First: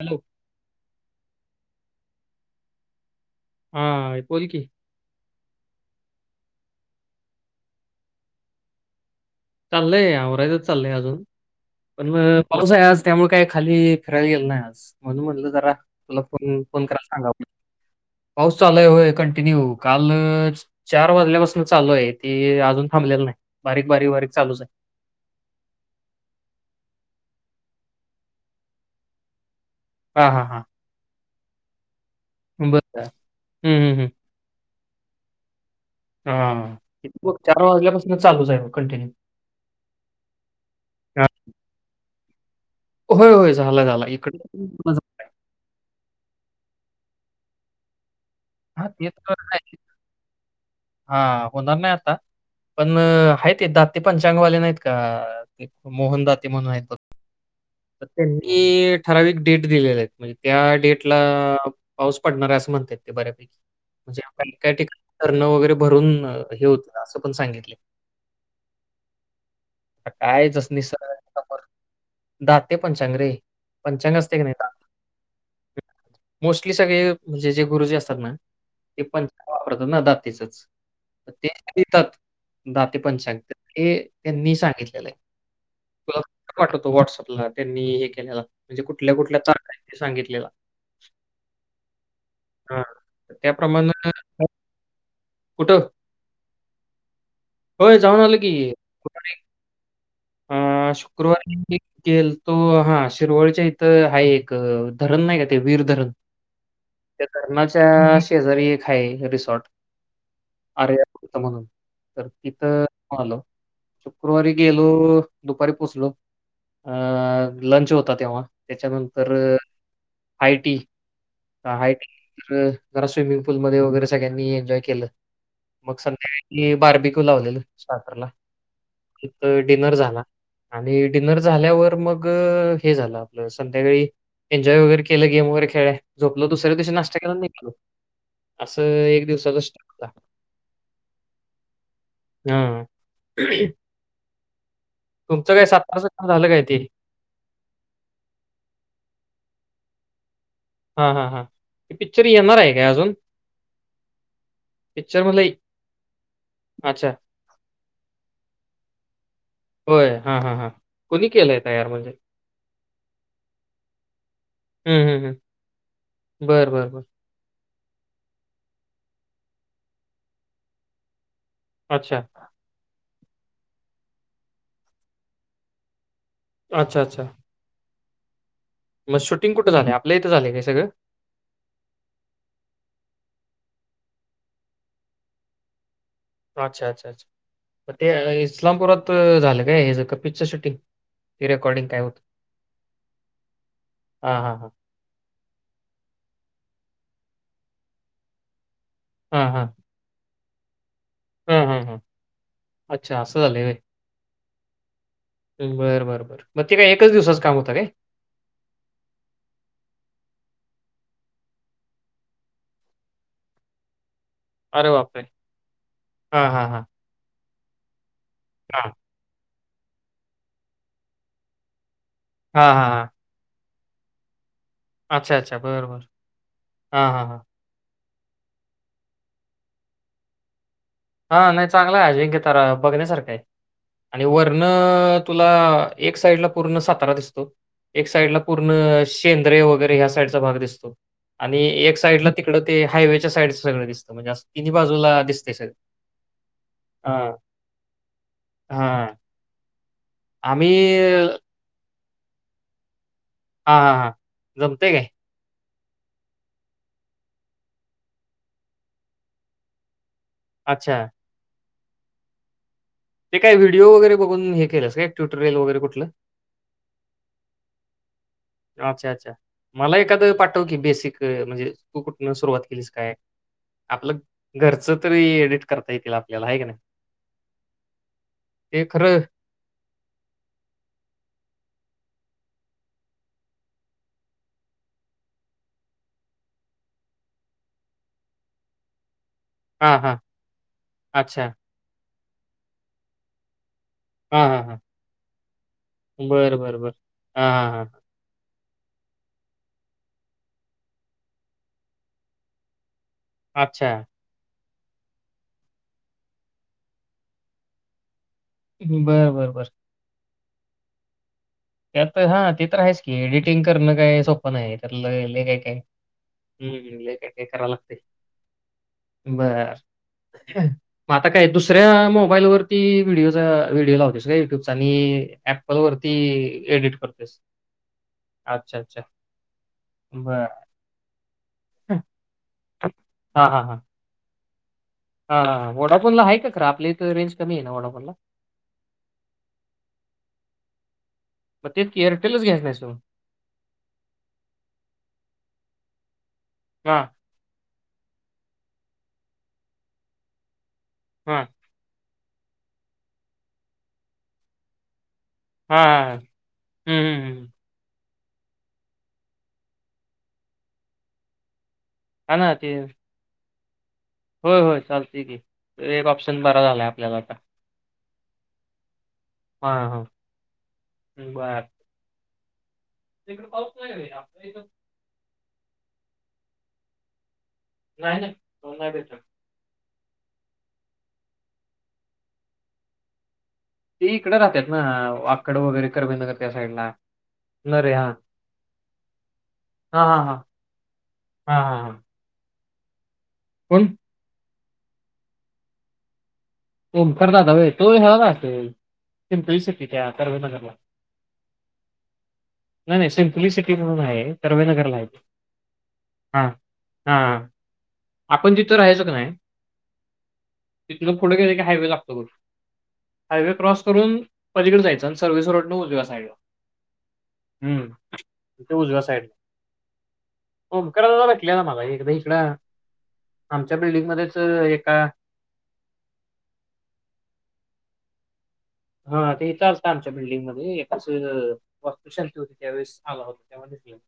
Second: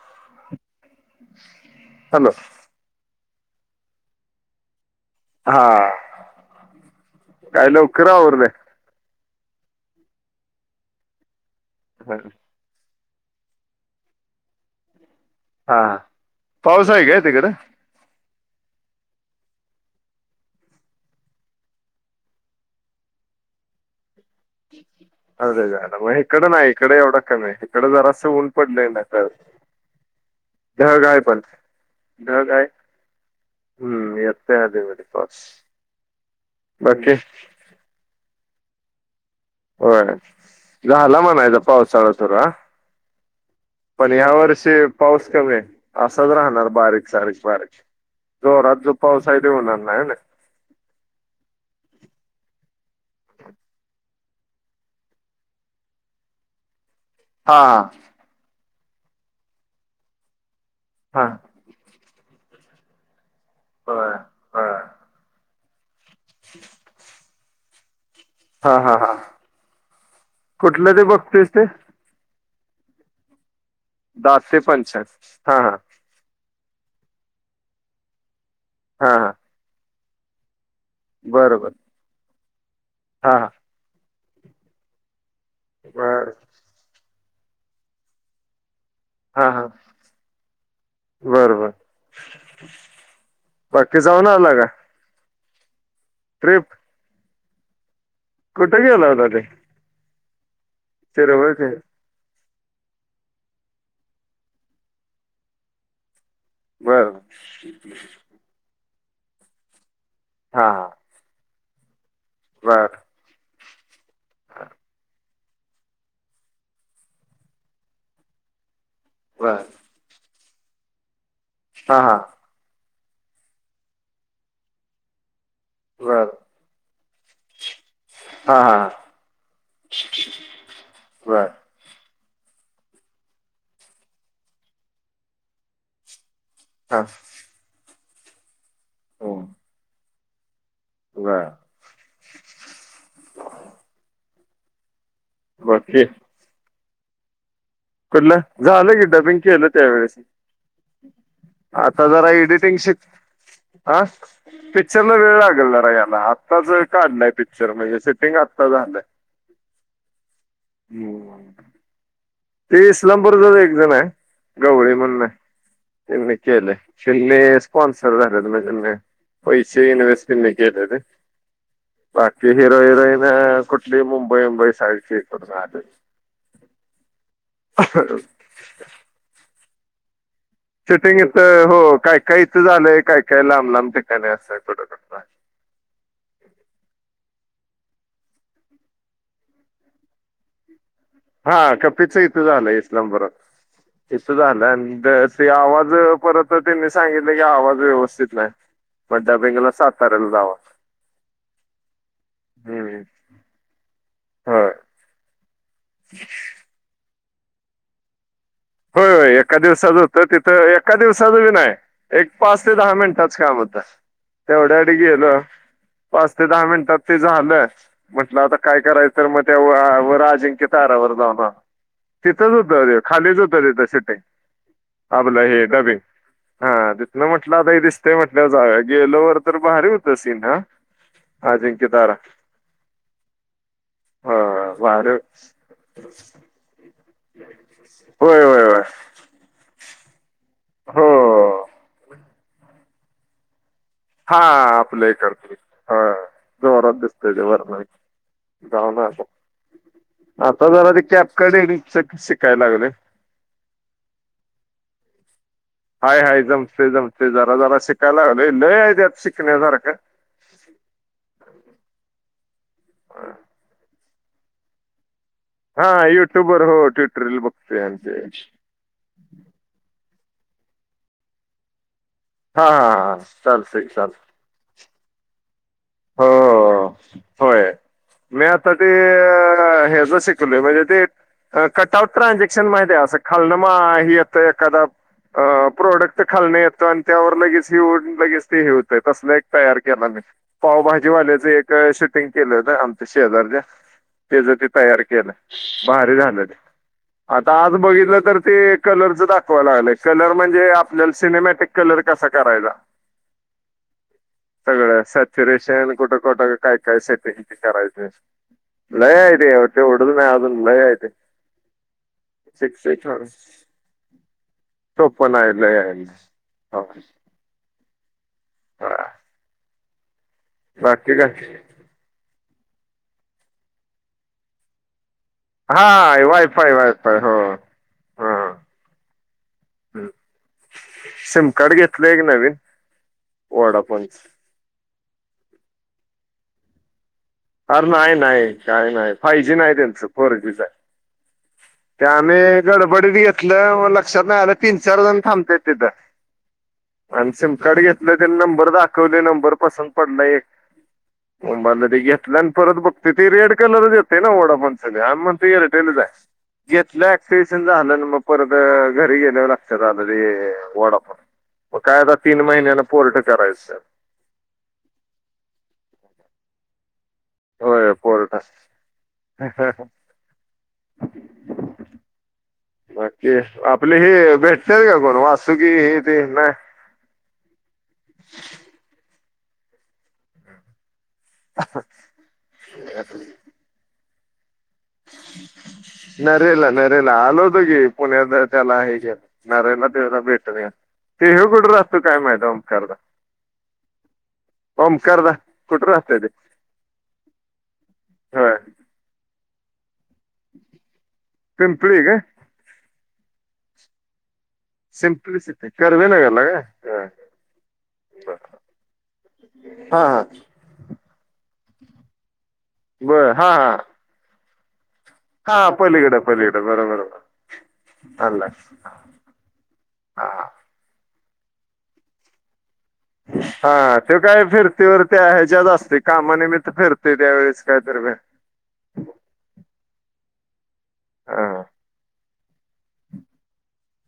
Hello! Hello! हा बोल‌की. हा काय लवकर आवरलंय. चाललय आवरायचच चाललंय अजून पण पाऊस आहे आज त्यामुळे काही खाली फिरायला गेल नाही आज. म्हणून म्हणलं जरा हा तुला फोन फोन पाऊस करा आहे काय सांगाव तिकडं? पाऊस चालू आहे होय कंटिन्यू काल चार वाजल्यापासून चालू आहे ते अजून थांबलेलं नाही. बारीक बारीक बारीक. चालूच आहे अरे [unintelligible] मग इकडं नाही इकडे एवढं कमी आहे. इकड जरास असं ऊन पडलंय नाही तर हा हा हा ढग आहे पण. ढग आहे बरं हम्म येतय अधी मधी पाऊस. हा बाकी चार वाजल्यापासून चालूच आहे म कंटिन्यू. होय झाला म्हणायचा पावसाळा सुरू हा. होय होय झाला झाला पण ह्या इकडे वर्षी पाऊस कमी आहे असाच राह णार बारीक सारीक बारीक जोरात जो ते पाऊस तर आहे तो होणार नाही ह ना. हा होणार नाही आता पण हाये ते दाते पंचांगवाले नाहीत का आ मोहन दाते म्हणून आहेत बघ. हा तर त्यांनी ठराविक डेट दिलेल्यात म्हणजे त्या डेटला हा हा पाऊस पडणार आहे असं म्हणता ते बऱ्यापैकी होय म्हणजे काही होय ठिकाणी धरण वगैरे भरून हे होतील असं पण सांगितले हा हा हा आता कुठलं ते बघतोयस ते? दात ते पंचांग रे. पंचांग असते दात की नाही ते दाते? पंचांग हा हा मोस्टली सगळे म्हणजे जे गुरुजी असतात ना ते हा हा पंचांग वापरतात ना दातेचच. ते बरोबर देतात दाते हा पंचांग हा ते त्यांनी सांगितलेलंय. तुला बर पाठवतो व्हॉट्सअपला त्यांनी हे केलेला म्हणजे कुठल्या कुठल्या तारखा आहेत ते सांगितलेला. बरं, बरं हां. तर त्याप्रमाणे बाकी जाऊन आला का.? कुठं? ट्रिप. होय जाऊन आलो की. कुठे गेला होता ते ह शिरवळ ते शुक्रवारी [unintelligible] तो हा शिरवळच्या इथं हाये एक धरण नाही का ते वीर धरण. बर त्या धरणाच्या शेजारी एक हाय रिसॉर्ट हा हा आर्या म्हणून तर तिथं बर जाऊन आलो. शुक्रवारी गेलो दुपारी पोचलो अ लंच होता तेव्हा. त्याच्यानंतर बर हाय टी हा हायटी हा नंतर जरा स्विमिंग पूलमध्ये वगैरे सगळ्यांनी एन्जॉय केलं. मगं बर संध्याकाळी बार्बेक्यू लावलेल स्टार्टरला. हा हा नंतर डिनर झाला आणि डिनर बर झाल्यावर मगं ग हे झालं आपलं संध्याकाळी एन्जॉय वगैरे केलं गेम वगैरे खेळले. झोपलो दुसऱ्या दिवशी हा नाश्ता करून निघलो असं एक हम्म. दिवसाच बर हा. तुमचं काय बाकी [unintelligible] झालं काय ते? कुठलं? झालं की डबिंग केलं त्यावेेळेस हां, हां, हां. ते आता पिक्चर जरा येणार आहे एडिटिंग काय शिक, अजून? आ पिक्चरला पिक्चर वेळ मधलं लागल जरा यायला. आत्ताच अच्छा. काढलय पिक्चर म्हणजे सेटिंग आत्ता झालंय होय हा हा हा कूणी हम्म. केलंय तयार म्हणजे? ते इस्लामपूर जवळ एकजण आहे गवळी हं, म्हणून हं, हं. आहे त्यांनी बरं, केलाय. बरं, बरं. त्यांनी स्पॉन्सर झाले म्हणजे, पैसे इन्व्हेस्ट त्यांनी केलेले अच्छा. बाकी हिरो हिरोईन कुठली मुंबई मुंबई साईडची करून आले अच्छा अच्छा. मग शूटिंग कुठे झालं आपल्या इथं? शूटिंग इथ हो काय काय इथं झालंय काय काय लांब लांब ठिकाणी अस [unintelligible] अच्छा अच्छा अच्छा ते अं इस्लामपुरात झालं काय हे सगळं पिक्चरच शूटिंग ते हा रेकॉर्डिंग काय कपीच होतं? इथं झालंय इस्लामपुरात इथं हां, हां, झालं हां. अन ते आवाज परत म त्यांनी सांगितलं की आवाज व्यवस्थित नाही मग डबिंगला साताऱ्याला जावा हम्म हम्म हम्म हम्म अच्छा असं झाले व्हय होय बरं बरं बरं मग ते काय एकच दिवसाच काम होतं काय? होय होय एका दिवसाच होतं तिथं एका दिवसाच बी नाय एक पाच ते दहा मिनिटाच काम होत अरे तेवढ्यासाठी बापरे! गेलो पाच ते हां, दहा हां, हां. मिनिटात ते झालंय म्हंटलं आता काय हां. करायचं मग त्या वर अजिंक्य तारावर जाऊन आलो. तिथंच हां, होतं हां, ते हां. खालीच होतं तिथ शूटिंग अच्छा, आपलं अच्छा. हे बरं, डबिंग बरं. हा हां, हां, तिथं हां. म्हटलं आता दिस ते म्हटल्यावर जावूया गेलो वर तर भारी होतं सीन हा हा नाही अजिंक्य चांगला आहे तारा अजिंक्य तारा बघण्यासारखं आहे. आणि हा वरन भारी तुला एक साइड ला पूर्ण सात [unintelligible] दिसतो एक साइड ला होय होय पूर्ण होय सेंद्रिय वगैरे ह्या चा भाग दिसतो, हो आणि एक साइड ला तिकडं ते हायवे च्या साईड च सगळं दिसत म्हणजे असं तिन्ही आपल्या बाजूला इकडचं दिसतंय सगळं हा जोरात दिसत हां. ते वरन हां. [unintelligible] आता आम्ही जरा ते कॅपकटिंग च शिकायला लागलोय हा हा हा जमतंय काय? हाय हाय जमते जमते जरा जरा शिकायला लागल लय हाय त्यात शिकण्यासारखं अच्छा. ते काय व्हिडिओ वगैरे बघून हे केलंस काय ट्युटोरियल वगैरे हा कुठलं? युट्यूबवर हो ट्युटोरियल बघतोय त्यांचे अच्छा अच्छा मला एखादं पाठव की बेसिक म्हणजे तू कुठनं सुरुवात हा हा केलीस काय हा चालतंय चालतंय. आपलं घरच तरी एडिट येईल हो आपल्याला आहे का नाही होय मी आता ते अह ह्याच शिकलोय म्हणजे ते कटआउट ट्रान्झॅक्शन माहिताय अस खालनं म हे येतय एखादा अह प्रोडक्ट खालन येत अन् त्यावर लगेच ये हून लगेच ते हे होतय तसल एक तयार हां, केला हां. मी पावभाजीवाल्याच अच्छा. एक शूटिंग केलं होत आमच्या शेजारच्या हां, त्याच हां, ते हां. तयार केलं भारी झालेले बरं, बरं, बरं. हां, आता हां, आज हां. बघितलं तर ते कलरच दाखवायला लागलंय. कलर म्हणजे आपल्याला सिनेमॅटिक कलर कसा करायचा अच्छा. सगळं सॅच्युरेशन कुठं कुठं काय काय सेटिंग ते करायचं लय बरं, आहे ते बरं, बरं. तेवढंच नाही अजून लय आहे ते त्यात हा ते तर शिक्ष आहेच की एडिटिंग करणं काय सोपं नाही, त्यात सोपं लय काय नाही काय? लय आहे हो हम्म लय काय काय करावं लागत हा. [inaudible] बर मग आता काय दुसऱ्या मोबाईलवर ती व्हिडिओ चा व्हिडिओ लावतोस होय युट्यूबचा आणि ॲपल हा वरती वायफाय एडिट वायफाय हो करतोयस हा [inaudible] अच्छा, अच्छा [inaudible] बर. सिम कार्ड घेतलय एक नवीन वोडाफोन चं. हा हा हा वोडाफोनला आहे का खर आपल्या इथ अर नाही नाही काय नाही फाय जी नाही दिसत फोर जी च हाय. मग तेच की त्याने घ्यायचं नाहीस मग? गडबडीत घेतलं म लक्षात नाही आलं तीन, चार जण थांबत्यात तिथं. हां, आणि सिमकड घेतलं त नंबर दाखवले नंबर पसंद पडला एक. हां. [unintelligible] घेतला आणि परत बघतोय ते रेड कलरच येतंय ना वोडाफोन संग. [unintelligible] हां, एअरटेलच हाय हां. हं, घेतलं हं, हं. ऍक्टिवेशन झालंन मग. परत घरी गेल्यावर लागतात आता ते वोडाफोन. मग काय अता हां तीन ना, ते महिन्यान पोर्ट करायचं. होय होय चालतय की हे एक ऑप्शन बरा झालाय आपल्याला. पोर्टस. हा हा [inaudible] बर. बाकी आपली हि आपल्या इथं? भेटते का कोण वासुकी हे ते नाय. [inaudible] नाही, नाही, नाही भेटत. [inaudible] आपण [unintelligible] ते इकड राहत्यात. [inaudible] नरेला, साईडला. नरेला आलो होत की नरे हां. पुण्यात त्याला [unintelligible] तेंना हां, तेवढं हां, हां. भेटून घ्या. ते ह्यो हां, कुठ हां, हां. राहतोय काय माहीत? ओंकार दा. कोण? ओंकार दा कुठ राहतय ते? ओंकार दादा होय तो ह्याला होय राहतोय पिंपरी सिटीत. [inaudible] पिंपळी का नाही, नाही सिम्पली सिटी म्हणून आहे. कर्वेनगरला हाय तो [inaudible] सिम्प्लिसिटी कर्वेनगरला हा हा काय हा हा. आपण जिथं राहायचो कनाही, हा हा हा तिथन पुढ गे एक हायवे लागतो बघ बर हा हायवे हा क्रॉस करून पलीकड जायचं. जनसरवीस हा रोडन ऊजव्या पलीकडं साईड ला. पलीकडं बरोबर [inaudible] हम्म आणला इथं उजव्या साईड ला. हा हा [inaudible] ओंकार दादा भेटलेला मला एकदा इकड हा त्यो काय एका फिरतीवरती हाय ह्याच्यात असतो काम [inaudible] मने मित्र फिरते त्यावेेळेस काय ठरवूया. हा ते चालत आमच्या बिल्डिंगमध्ये. अजून हा वास्तुशांती होती त्यावेळेस आलाव. तेव्हा झोपली होती.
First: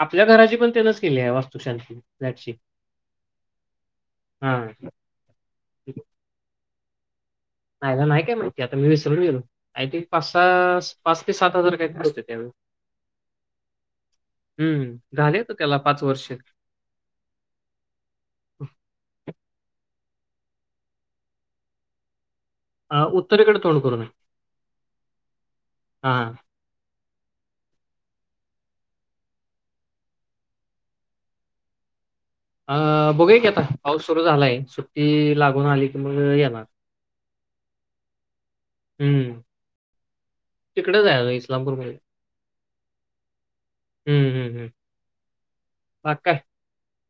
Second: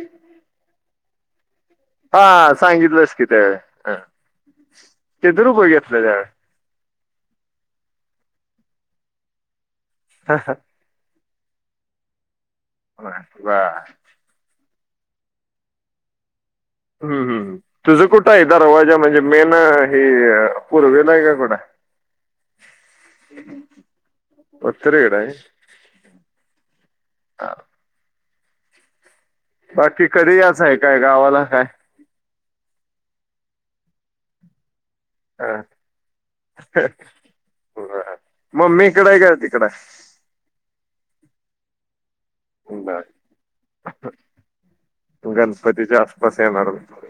आपल्या घराची पण त्यानच केली आहे वास्तु. हा सांगितलंस की त्यावेळेस हा [inaudible] किती रुपये घेतलं त्यान? आईला नाही काय माहिती आता मी विसरून गेलो काय ते पासहा, पाच सात हजार काही तरी होते त्यावेळे होय बर. हम्म झाले अता त्याला पाच वर्ष. हम्, हम्, हम्म तुझं कुठं आहे दरवाजा म्हणजे मेन, हे पूर्वेला आहे का कुठंय? अ, उत्तरेकडे तोंड करून आहे. [inaudible] उत्तर गेला हाईस. हा [inaudible] आ. बाकी कधी याचय काय गावाला काय? अ बघूया की आता पाऊस सुरू झालाय ती हा. लागून आली की मग मी येणार. [inaudible] मम्मी इकड आहे का? तिकडं हाय? तिकडेच आहे अजून इस्लामपूर कडे बर हम्म हम्म हम्म गणपतीच्या बाकी काय आसपास येणार होतो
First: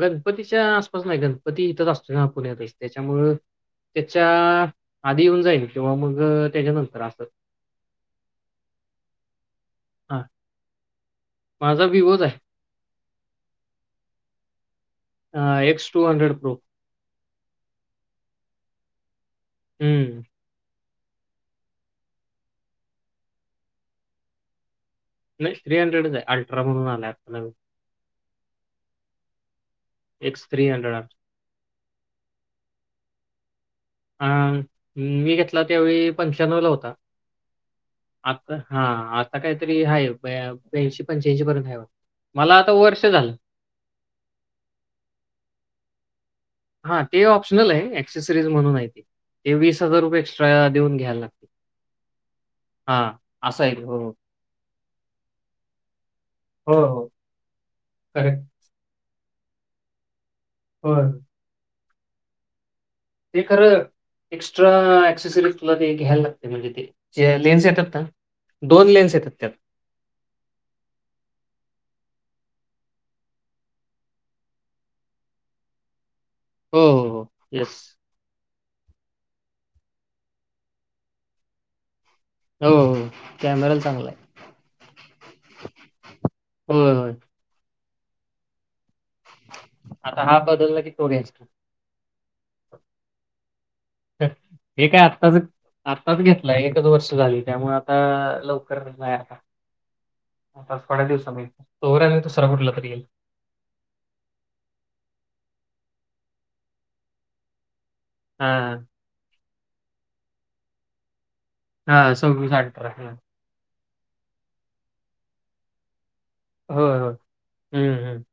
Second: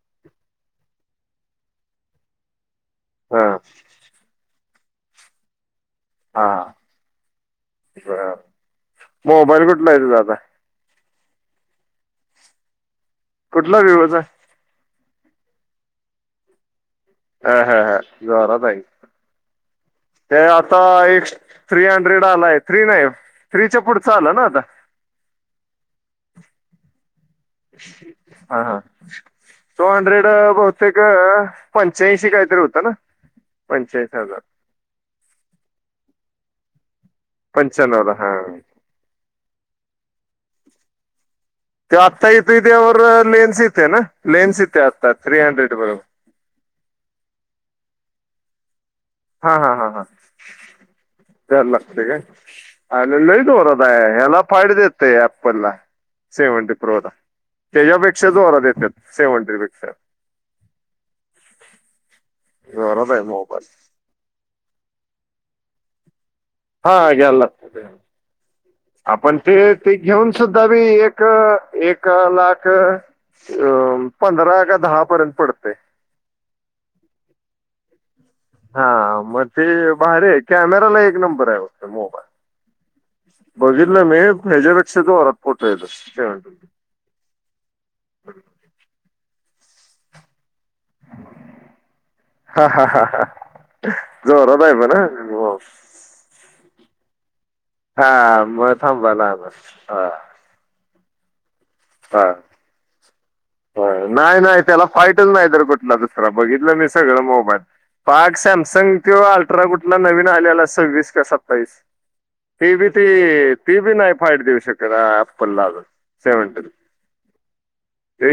गणपतीच्या आसपास नाही गणपती इथंच असतो ना आपल्या पुण्यात त्याच्यामुळ [inaudible] हा त्याच्या आधी येऊन जाईन तेव्हा मग हा त्याच्यानंतर असत बर मोबाईल कुठला आहेे तुझा आता माझा विवो चा आहे कुठला विवोचा ए एक्स टू हंड्रेड प्रो हा हा हा जोरात आहे हम्म ते आता एक थ्री हंड्रेड आलाय थ्री नाही थ्रीच्या पुढचं आलं ना आता नाही थ्री हंड्रेडच आहे अल्ट्रा म्हणून आलय हा हा तो हंड्रेड एक्स थ्री हंड्रेड बहुतेक पंच्याऐंशी काय ला होता ना पंच्याऐंशी हजार ह मी घेतला त्यावेळी पंच्यानऊ ला होता [inaudible] आता हा आता काहीतरी आहे ब्याऐशी पंच्यानो ते आत्ता येत त्यावर लेन्स येते ना लेन्स येते आत्ता थ्री हंड्रेड बरोबर हा ते ऑप्शनल आहे ऍक्सेसरीज म्हणून आहे ते हा हा वीस हा हजार हा रुपये एक्स्ट्रा देऊन घ लागते का आ लई असं जोरात हो आहे याला फाईल देेत एप्पल ला सेव्हनथ्री हो हो प्रोला त्याच्यापेक्षा करेक्ट जोरात येतात सेवन थ्रीपेक्षा हो जोरात आहे मोबाईल खरं एक्स्ट्रा एक्सेसरी तुला ते घ्यायला लागतंय हा घ्यायला लागतंय दोन लेन्स येतात आपण त्यात ते ते घेऊन सुद्धा मी एक एक एक लाख अ पंधरा का दहा पर्यंत पडते हो हो येस हा मग ते बार आहे कॅमेराला एक नंबर आहे बघत मोबाईल हो हो कॅमेरा बघितलं चांगला आहे मी याच्यापेक्षा जोरात फोटोेज येतात होय होय [unintelligible] [inaudible] आता हा बदलला कि तो घ्यायच जोरात आहे हे पण काय हा. आत्ताच हो. आत्ताच घेतलाय एकच वर्ष झाली त्यामुळे आता हा मग लवकर नाही थांबा आता लहान हा आता थोड्या दिवसा हा ह नाहीय नाय तेला फाईटच नाहीतर कुठली दुसर बघितलं मी सगळ मोबाईल पाक हा सॅमसंग अठरा कुठला नवीन आलेला सव्वीस का सत्तावीस हा सव्वीस ते बी अठरा ते हा ती बी नाही फाईट देऊ शकत एप्पलला सेव्हन हो ह हम्म हम्म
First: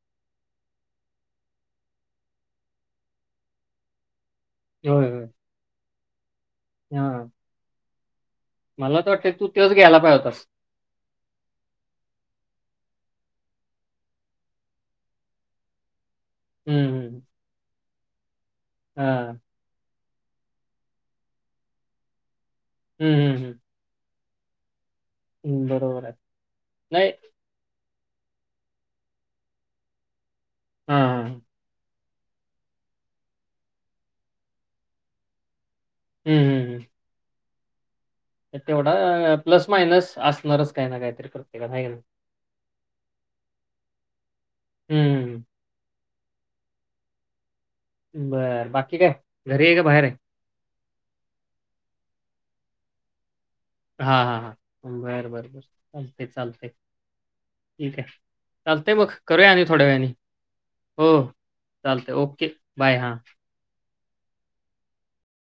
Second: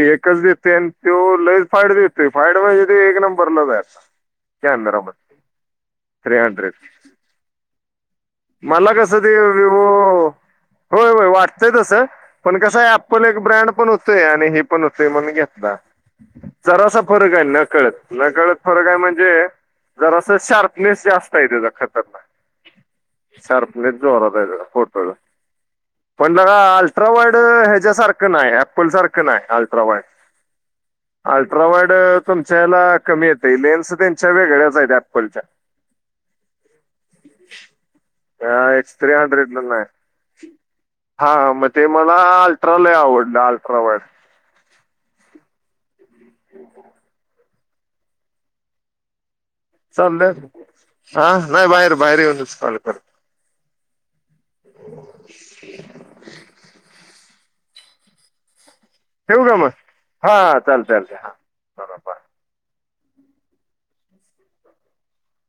त्यो लय च फाइट देतोय फाइट ला एक नंबर च आहे होय त्यानराव होय थ्री हंड्रेड हा मला तर कसं ते वाटतं तू तेच विवो घ्यायला पाहिजे होतास होय होय वाटतंय तसं पण कसं आहे एप्पल एक ब्रँड पण होतोय आणि हे पण होतय म्हण घेतला हम्म जरासा हम्म फरक आहे न कळत कळत फरक आहे हा म्हणजे जरा अस शार्पनेस जास्त आहे त्याचा खतरनाक हम्म हम्म हम् शार्पनेस जोरात आहे त्याचा फोटो आहे. पण नाही अल्ट्रा वाईट याच्यासारखा तसं नाही ॲपल सारखा नाही अल्ट्रावाईड हां, हां. अल्ट्रावाईड तुमच्याला कमी येते लेन्स त्यांच्या वेगळ्याच आहेत ऍपलच्या हम्म हम्म हम्म. [inaudible] एस थ्री अ, हंड्रेडला प्लस मायनस नाही असणारच काही ना काहीतरी हा मग प्रत्येकाला आहे ते की नाही? मला अल्ट्राला यावं. लाल [unintelligible] श्रवड हम्म. [unintelligible] बर बाकी काय? घरी आहे का बाहेर आहे? चालल हा नाही बाहेर बाहेर येऊनच कॉल कर. हा हा हा बर बर बर चालत चालत ठीक आहे. चालतय मग ठेवू करूया का आणि मग थोड्या वेळानी हा चालतंय हो चालतंय हा बरोबर चालतय ओके. बाय हा.